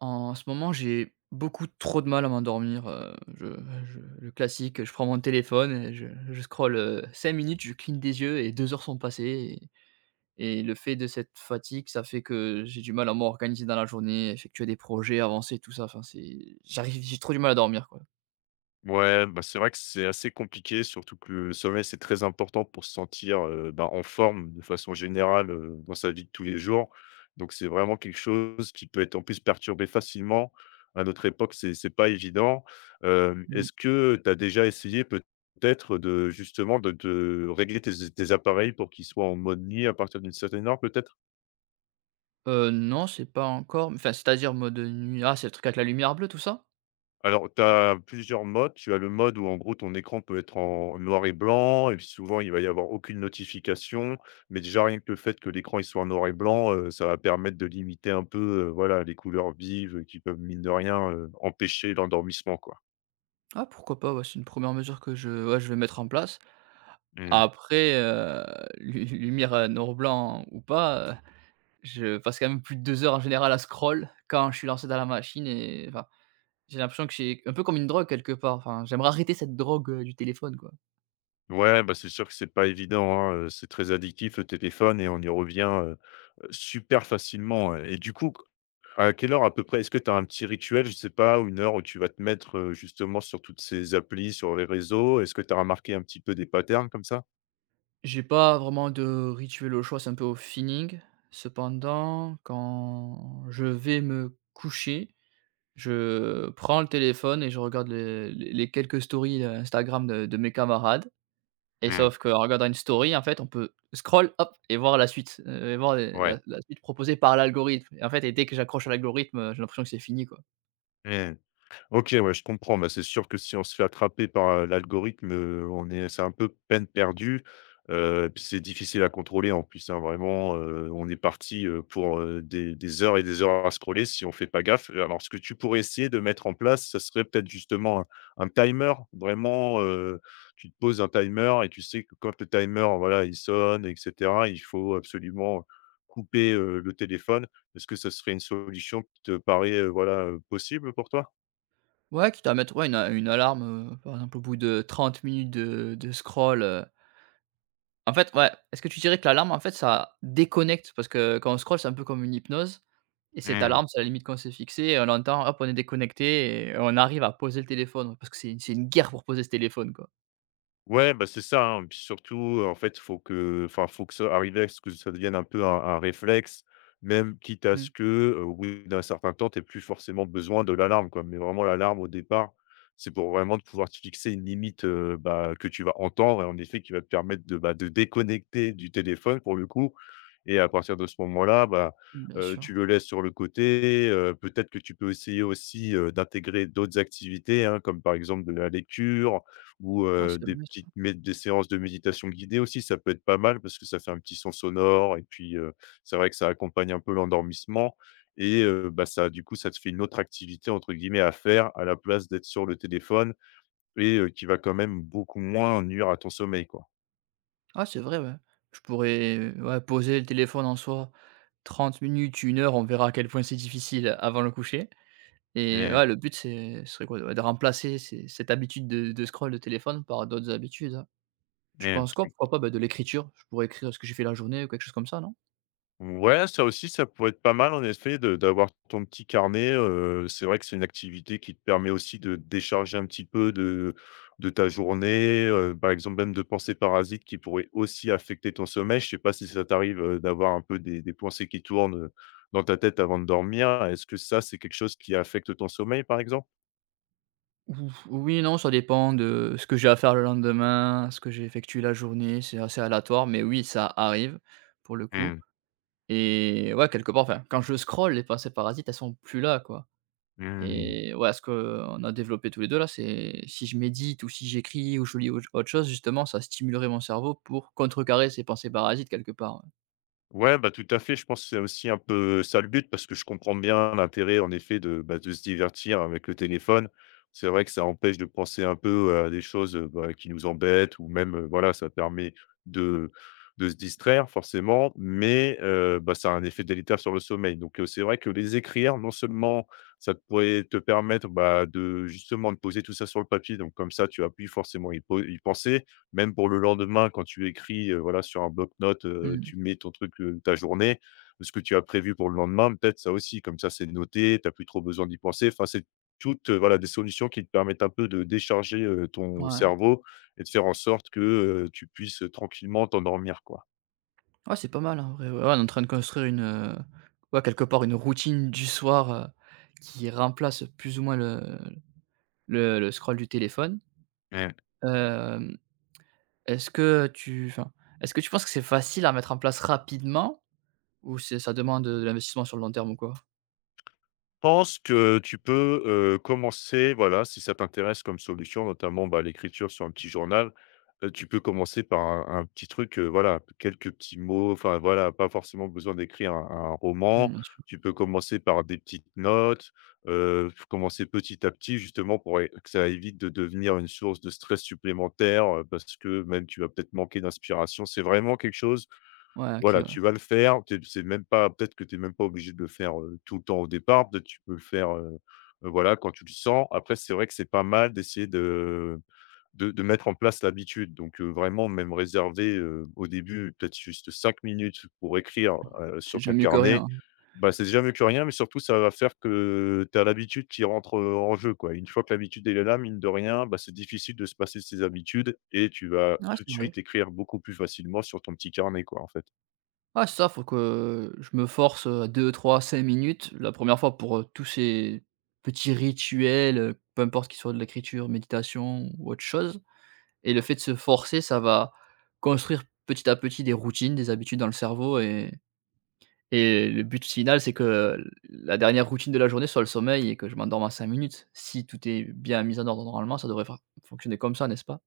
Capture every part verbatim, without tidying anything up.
En ce moment, j'ai beaucoup trop de mal à m'endormir, heu, je je le classique, je prends mon téléphone et je je scrolle, cinq minutes, je cligne des yeux et deux heures sont passées et et le fait de cette fatigue, ça fait que j'ai du mal à m'organiser dans la journée, effectuer des projets, avancer, tout ça, enfin, c'est j'arrive j'ai trop du mal à dormir, quoi. Ouais, bah, c'est vrai que c'est assez compliqué, surtout que le sommeil, c'est très important pour se sentir, heu, bah, en forme de façon générale, heu, dans sa vie de tous les jours. Donc c'est vraiment quelque chose qui peut être en plus perturbé facilement. À notre époque, c'est c'est pas évident. Hem, Mmh. Est-ce que tu as déjà essayé peut-être de justement de de régler tes tes appareils pour qu'ils soient en mode nuit à partir d'une certaine heure peut-être? Heu, non, c'est pas encore, enfin, c'est-à-dire mode nuit, ah, c'est le truc avec la lumière bleue, tout ça? Alors, tu as plusieurs modes. Tu as le mode où, en gros, ton écran peut être en noir et blanc, et puis souvent, il va y avoir aucune notification. Mais déjà, rien que le fait que l'écran il soit en noir et blanc, heu, ça va permettre de limiter un peu, heu, voilà, les couleurs vives, qui peuvent, mine de rien, heu, empêcher l'endormissement, quoi. Ah, pourquoi pas, ouais, c'est une première mesure que je ouais, je vais mettre en place. Mmh. Après, heu, lu lumière, heu, noir blanc ou pas. Je passe quand même plus de deux heures en général à scroll quand je suis lancé dans la machine et, enfin, j'ai l'impression que c'est un peu comme une drogue quelque part. Enfin, j'aimerais arrêter cette drogue, heu, du téléphone, quoi. Ouais, bah, c'est sûr que c'est pas évident, hein, heu, c'est très addictif le téléphone et on y revient, heu heu, super facilement, ouais et du coup à quelle heure à peu près? Est-ce que tu as un petit rituel, je sais pas, ou 1 heure où tu vas te mettre, heu, justement sur toutes ces applis, sur les réseaux? Est-ce que tu as remarqué un petit peu des patterns comme ça? J'ai pas vraiment de rituel au choix, c'est un peu au feeling. Cependant, quand je vais me coucher, je prends le téléphone et je regarde les les les quelques stories, heu, Instagram de de mes camarades. Et Mmh. sauf qu'en regardant une story, en fait, on peut scroll, hop, et voir la suite, heu, et voir les Ouais. la la suite proposée par l'algorithme, et en fait, et dès que j'accroche à l'algorithme, heu, j'ai l'impression que c'est fini, quoi. Mmh. OK, ouais, je comprends. Bah, c'est sûr que si on se fait attraper par, heu, l'algorithme, heu, on est c'est un peu peine perdue, heu, puis c'est difficile à contrôler en plus, hein, vraiment, heu, on est parti, heu, pour, heu, des des heures et des heures à scroller si on fait pas gaffe. Alors ce que tu pourrais essayer de mettre en place, ce serait peut-être justement un un timer vraiment, heu, tu te poses un timer et tu sais que quand le timer, voilà, il sonne et cetera, il faut absolument couper, heu, le téléphone. Est-ce que ce serait une solution qui te paraît, heu, voilà, heu, possible pour toi? Ouais, quitte à mettre, ouais, une a une alarme, heu, par exemple au bout de trente minutes de de scroll, heu. En fait, ouais, est-ce que tu dirais que l'alarme, en fait, ça déconnecte? Parce que quand on scroll, c'est un peu comme une hypnose, et cette Mmh. alarme, c'est la limite qu'on s'est fixée et on l'entend, hop, on est déconnecté et on arrive à poser le téléphone, parce que c'est une c'est une guerre pour poser ce téléphone, quoi. Ouais, bah, c'est ça, hein, puis surtout, en fait, faut que enfin, faut que ça arrive, à ce que ça devienne un peu un un réflexe, même quitte à Mmh. ce que, heu, au bout d'un certain temps, tu plus forcément besoin de l'alarme, quoi. Mais vraiment l'alarme au départ, c'est pour vraiment de pouvoir te fixer une limite, heu, bah, que tu vas entendre et en effet qui va te permettre de, bah, de déconnecter du téléphone pour le coup et à partir de ce moment-là, bah, Mmh, bien heu, sûr. tu le laisses sur le côté, heu, peut-être que tu peux essayer aussi, heu, d'intégrer d'autres activités, hein, comme par exemple de la lecture ou, Ah, heu, c'est des vrai ça. petites mé des séances de méditation guidée aussi, ça peut être pas mal parce que ça fait un petit son sonore et puis, heu, c'est vrai que ça accompagne un peu l'endormissement et heu, bah, ça du coup, ça te fait une autre activité entre guillemets «à faire» à la place d'être sur le téléphone et heu, qui va quand même beaucoup moins nuire à ton sommeil, quoi. Ah, c'est vrai, ouais. Je pourrais, euh, ouais, poser le téléphone en soi trente minutes, une heure, on verra à quel point c'est difficile avant le coucher. Et Mmh, ouais, le but, c'est ce serait quoi? Ouais, de remplacer ces cette habitude de de scroll de téléphone par d'autres habitudes, hein. Tu penses quoi, mmh. pourquoi pas, bah, de l'écriture? Je pourrais écrire ce que j'ai fait la journée ou quelque chose comme ça, non? Ouais, ça aussi, ça pourrait être pas mal en effet de d'avoir ton petit carnet, heu, c'est vrai que c'est une activité qui te permet aussi de te décharger un petit peu de de ta journée, heu, par exemple même de pensées parasites qui pourraient aussi affecter ton sommeil. Je sais pas si ça t'arrive, heu, d'avoir un peu des des pensées qui tournent, dans ta tête avant de dormir? Est-ce que ça, c'est quelque chose qui affecte ton sommeil, par exemple? Ou oui, non, ça dépend de ce que j'ai à faire le lendemain, ce que j'ai effectué la journée, c'est assez aléatoire, mais oui, ça arrive pour le coup. Mmh. Et ouais, quelque part, enfin, quand je scroll, les pensées parasites, elles sont plus là, quoi. Mmh. Et ouais, ce qu'on a développé tous les deux là, c'est si je médite ou si j'écris ou je lis au autre chose justement, ça stimulerait mon cerveau pour contrecarrer ces pensées parasites quelque part, ouais. Ouais, bah, tout à fait. Je pense que c'est aussi un peu ça le but parce que je comprends bien l'intérêt en effet de, bah, de se divertir avec le téléphone. C'est vrai que ça empêche de penser un peu à des choses, heu, bah, qui nous embêtent ou même, heu, voilà, ça permet de de se distraire forcément, mais heu, bah, ça a un effet délétère sur le sommeil. Donc heu, c'est vrai que les écrire, non seulement ça pourrait te permettre, bah, de justement de poser tout ça sur le papier, donc comme ça tu vas plus forcément y po y penser même pour le lendemain, quand tu écris, heu, voilà, sur un bloc-notes, heu, Mmh. tu mets ton truc, heu, ta journée, ce que tu as prévu pour le lendemain, peut-être ça aussi, comme ça, c'est noté, tu as plus trop besoin d'y penser. Enfin, c'est toutes, heu, voilà, des solutions qui te permettent un peu de décharger, heu, ton Ouais. cerveau et de faire en sorte que, heu, tu puisses, tranquillement t'endormir, quoi. Ouais, c'est pas mal, hein, en vrai, ouais, ouais, on est en train de construire une, heu, ouais, quelque part, une routine du soir, heu, qui remplace plus ou moins le le le scroll du téléphone. Ouais. Hem, est-ce que tu enfin, est-ce que tu penses que c'est facile à mettre en place rapidement ou c'est ça demande de l'investissement sur le long terme ou quoi? Pense que tu peux, heu, commencer, voilà, si ça t'intéresse comme solution, notamment, bah, l'écriture sur un petit journal, heu, tu peux commencer par un un petit truc, heu, voilà, quelques petits mots, enfin, voilà, pas forcément besoin d'écrire un un Mmh, roman. bien sûr. Tu peux commencer par des petites notes, heu, f commencer petit à petit justement pour é que ça évite de devenir une source de stress supplémentaire, heu, parce que même tu vas peut-être manquer d'inspiration. C'est vraiment quelque chose Ouais, OK, voilà, ouais. tu vas le faire, tu c'est même pas peut-être que tu es même pas obligé de le faire, heu, tout le temps au départ, peut-être tu peux le faire, heu, voilà, quand tu le sens. Après, c'est vrai que c'est pas mal d'essayer de de de mettre en place l'habitude, donc heu, vraiment même réserver, heu, au début, peut-être juste cinq minutes pour écrire, heu, C'est sur déjà ton mieux que carnet. rien. Bah, c'est déjà mieux que rien, mais surtout ça va faire que tu as l'habitude qui rentre, heu, en jeu, quoi. Une fois que l'habitude, elle est là, mine de rien, bah, c'est difficile de se passer de ces habitudes et tu vas Ouais, tout de c'est vrai. suite écrire beaucoup plus facilement sur ton petit carnet, quoi, en fait. Ah, c'est ça, faut que je me force, euh, à deux, trois, cinq minutes la première fois pour, heu, tous ces petits rituels, heu, peu importe qu'ils soient de l'écriture, méditation ou autre chose, et le fait de se forcer, ça va construire petit à petit des routines, des habitudes dans le cerveau. Et et le but final, c'est que la dernière routine de la journée soit le sommeil et que je m'endorme à cinq minutes. Si tout est bien mis en ordre normalement, ça devrait faire fonctionner comme ça, n'est-ce pas?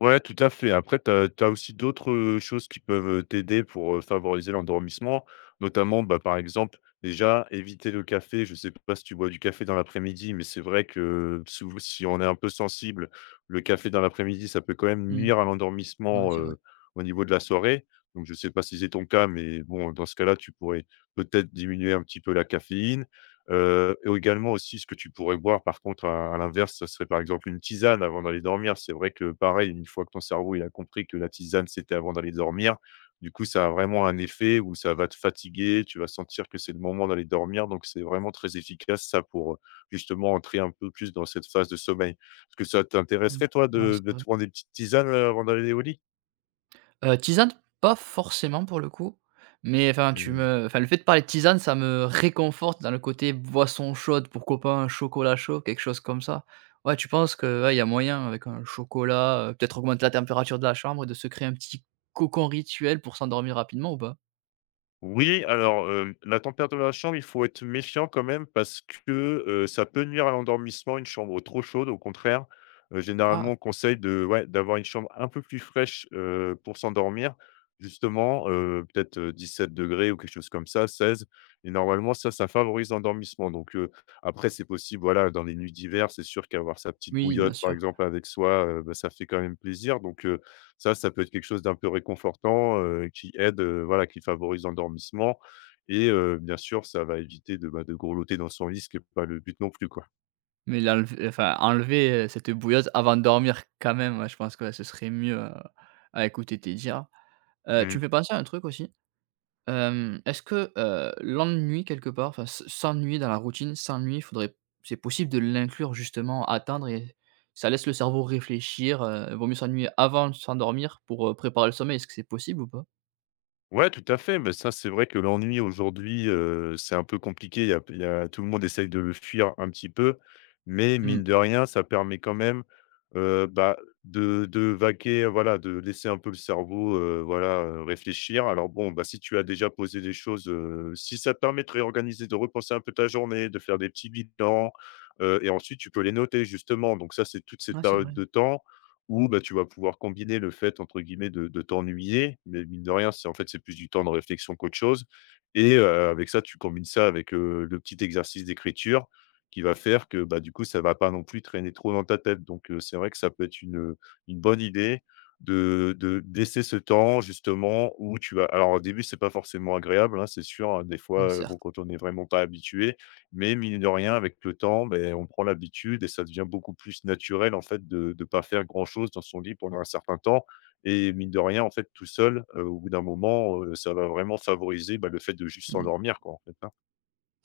Ouais, tout à fait. Après, tu as aussi d'autres, heu, choses qui peuvent, t'aider pour, heu, favoriser l'endormissement. Notamment, bah, par exemple, déjà éviter le café. Je ne sais pas si tu bois du café dans l'après-midi, mais c'est vrai que sou si on est un peu sensible, le café dans l'après-midi, ça peut quand même Mmh. nuire à Ouais, l'endormissement, c'est vrai. heu, au niveau de la soirée. Donc je ne sais pas si c'est ton cas, mais bon, dans ce cas-là, tu pourrais peut-être diminuer un petit peu la caféine. Heu, et également aussi ce que tu pourrais boire par contre à à l'inverse, ce serait par exemple une tisane avant d'aller dormir. C'est vrai que pareil, une fois que ton cerveau il a compris que la tisane c'était avant d'aller dormir, du coup ça a vraiment un effet où ça va te fatiguer, tu vas sentir que c'est le moment d'aller dormir, donc c'est vraiment très efficace ça pour, heu, justement entrer un peu plus dans cette phase de sommeil. Est-ce que ça Mmh. t'intéresserait toi Ouais, de de c'est te vrai. prendre des petites tisanes, heu, avant d'aller au lit? Heu, tisane, pas forcément pour le coup, mais enfin, tu Mmh. me enfin, le fait de parler de tisane, ça me réconforte dans le côté boisson chaude, pourquoi pas un chocolat chaud, quelque chose comme ça. Ouais, tu penses que, ouais, il y a moyen avec un chocolat, heu, peut-être augmenter la température de la chambre et de se créer un petit cocon rituel pour s'endormir rapidement ou pas? Oui, alors, heu, la température de la chambre, il faut être méfiant quand même parce que, heu, ça peut nuire à l'endormissement, une chambre trop chaude. Au contraire, heu, généralement, Ah, on conseille de ouais, d'avoir une chambre un peu plus fraîche, heu, pour s'endormir. Justement, heu, peut-être, heu, 17 degrés ou quelque chose comme ça, seize et normalement ça, ça favorise l'endormissement donc heu, après c'est possible, voilà, dans les nuits d'hiver, c'est sûr qu'avoir sa petite oui, bien bouillotte, par sûr, exemple, avec soi, heu, bah, ça fait quand même plaisir donc euh, ça, ça peut être quelque chose d'un peu réconfortant, heu, qui aide, heu, voilà, qui favorise l'endormissement et heu, bien sûr, ça va éviter de, bah, de grelotter dans son lit, ce qui est pas le but non plus, quoi. mais l'enlev enfin, enlever, heu, cette bouillotte avant de dormir quand même, ouais, je pense que, ouais, ce serait mieux à à écouter tes dires. Heu, tu Mmh. me fais penser à un truc aussi. Hem, est-ce que, heu, l'ennui quelque part, enfin, s s'ennuyer dans la routine, s'ennuyer, faudrait, c'est possible de l'inclure justement, atteindre, et ça laisse le cerveau réfléchir, heu, vaut mieux s'ennuyer avant de s'endormir pour, heu, préparer le sommeil, est-ce que c'est possible ou pas? Ouais, tout à fait. Mais ça, c'est vrai que l'ennui aujourd'hui, heu, c'est un peu compliqué. Il y a il y a tout le monde essaye de le fuir un petit peu, mais Mmh. mine de rien, ça permet quand même, heu, bah, de de vaquer, voilà, de laisser un peu le cerveau, heu, voilà, heu, réfléchir. Alors bon, bah, si tu as déjà posé des choses, heu, si ça te permet de réorganiser, de repenser un peu ta journée, de faire des petits bilans, heu et ensuite tu peux les noter justement. Donc ça, c'est toute cette Ouais, c'est période vrai, de temps ou bah, tu vas pouvoir combiner le fait entre guillemets de de «t'ennuyer», mais mine de rien, c'est en fait, c'est plus du temps de réflexion qu'autre chose et heu, avec ça, tu combines ça avec, heu, le petit exercice d'écriture qui va faire que, bah, du coup, ça va pas non plus traîner trop dans ta tête. Donc, heu, c'est vrai que ça peut être une, une bonne idée de de de laisser ce temps justement où tu vas alors au début, c'est pas forcément agréable, hein, c'est sûr, hein, des mmh, fois, heu, bon, certes. quand on n'est vraiment pas habitué mais mine de rien, avec le temps, ben on prend l'habitude et ça devient beaucoup plus naturel, en fait, de de pas faire grand-chose dans son lit pendant un certain temps et mine de rien, en fait, tout seul, heu, au bout d'un moment, heu, ça va vraiment favoriser, bah, le fait de juste Mmh. s'endormir, quoi, en fait,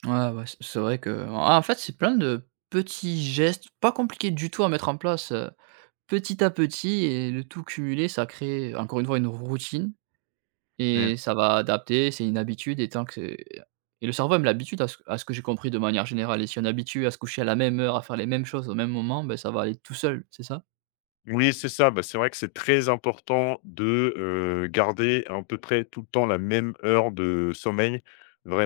Ouais, ouais, c c'est vrai que en en fait, c'est plein de petits gestes pas compliqués du tout à mettre en place, heu, petit à petit, et le tout cumulé, ça crée encore une fois une routine. hein. Et ça va adapter, c'est une habitude, et tant que c'est- et le cerveau aime l'habitude, à ce à ce que j'ai compris, de manière générale, et si on est habitué à se coucher à la même heure, à faire les mêmes choses au même moment, ben ça va aller tout seul, c'est ça? Oui, c'est ça. Bah, c'est vrai que c'est très important de, heu, garder à peu près tout le temps la même heure de sommeil.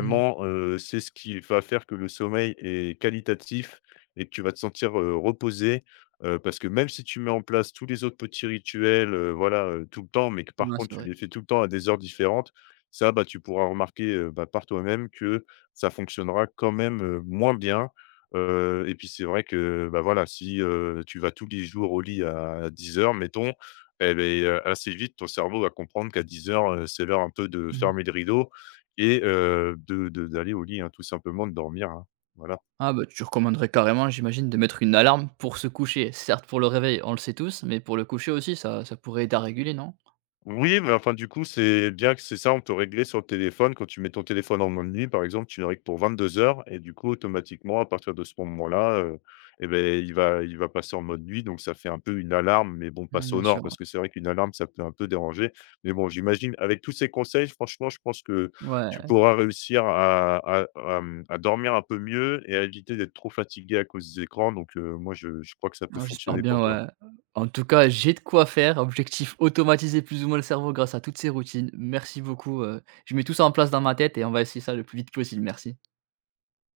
Mmh. heu, c'est ce qui va faire que le sommeil est qualitatif et que tu vas te sentir, heu, reposé, heu, parce que même si tu mets en place tous les autres petits rituels, heu, voilà, heu, tout le temps, mais que par Ouais, contre c'est tu vrai. les fais tout le temps à des heures différentes, ça, bah, tu pourras remarquer, heu, bah, par toi-même que ça fonctionnera quand même, heu, moins bien. Heu et puis c'est vrai que, bah, voilà, si, heu, tu vas tous les jours au lit à dix heures, mettons eh beh, heu, assez vite ton cerveau va comprendre qu'à dix heures, heu, c'est l'heure un peu de Mmh. fermer le rideau et heu, de de d'aller au lit, hein, tout simplement de dormir, hein. Voilà. Ah, bah, tu recommanderais carrément, j'imagine, de mettre une alarme pour se coucher. Certes pour le réveil, on le sait tous, mais pour le coucher aussi, ça ça pourrait aider à réguler, non? Oui, mais enfin, du coup, c'est bien que c'est ça, on peut régler sur le téléphone. Quand tu mets ton téléphone en mode nuit, par exemple, tu le règles pour vingt-deux heures et du coup, automatiquement, à partir de ce moment-là, heu et ben il va il va passer en mode nuit, donc ça fait un peu une alarme, mais bon, pas Mmh, bien sonore, sûr, parce ouais. que c'est vrai qu'une alarme, ça peut un peu déranger. Mais bon, j'imagine, avec tous ces conseils, franchement, je pense que tu Ouais. pourras réussir à à à, mmh, à dormir un peu mieux et à éviter d'être trop fatigué à cause des écrans, donc heu, moi, je je crois que ça peut Oh, j'espère fonctionner pour bien, toi. ouais. En tout cas, j'ai de quoi faire. Objectif, automatiser plus ou moins le cerveau grâce à toutes ces routines. Merci beaucoup, heu, je mets tout ça en place dans ma tête et on va essayer ça le plus vite possible. Merci.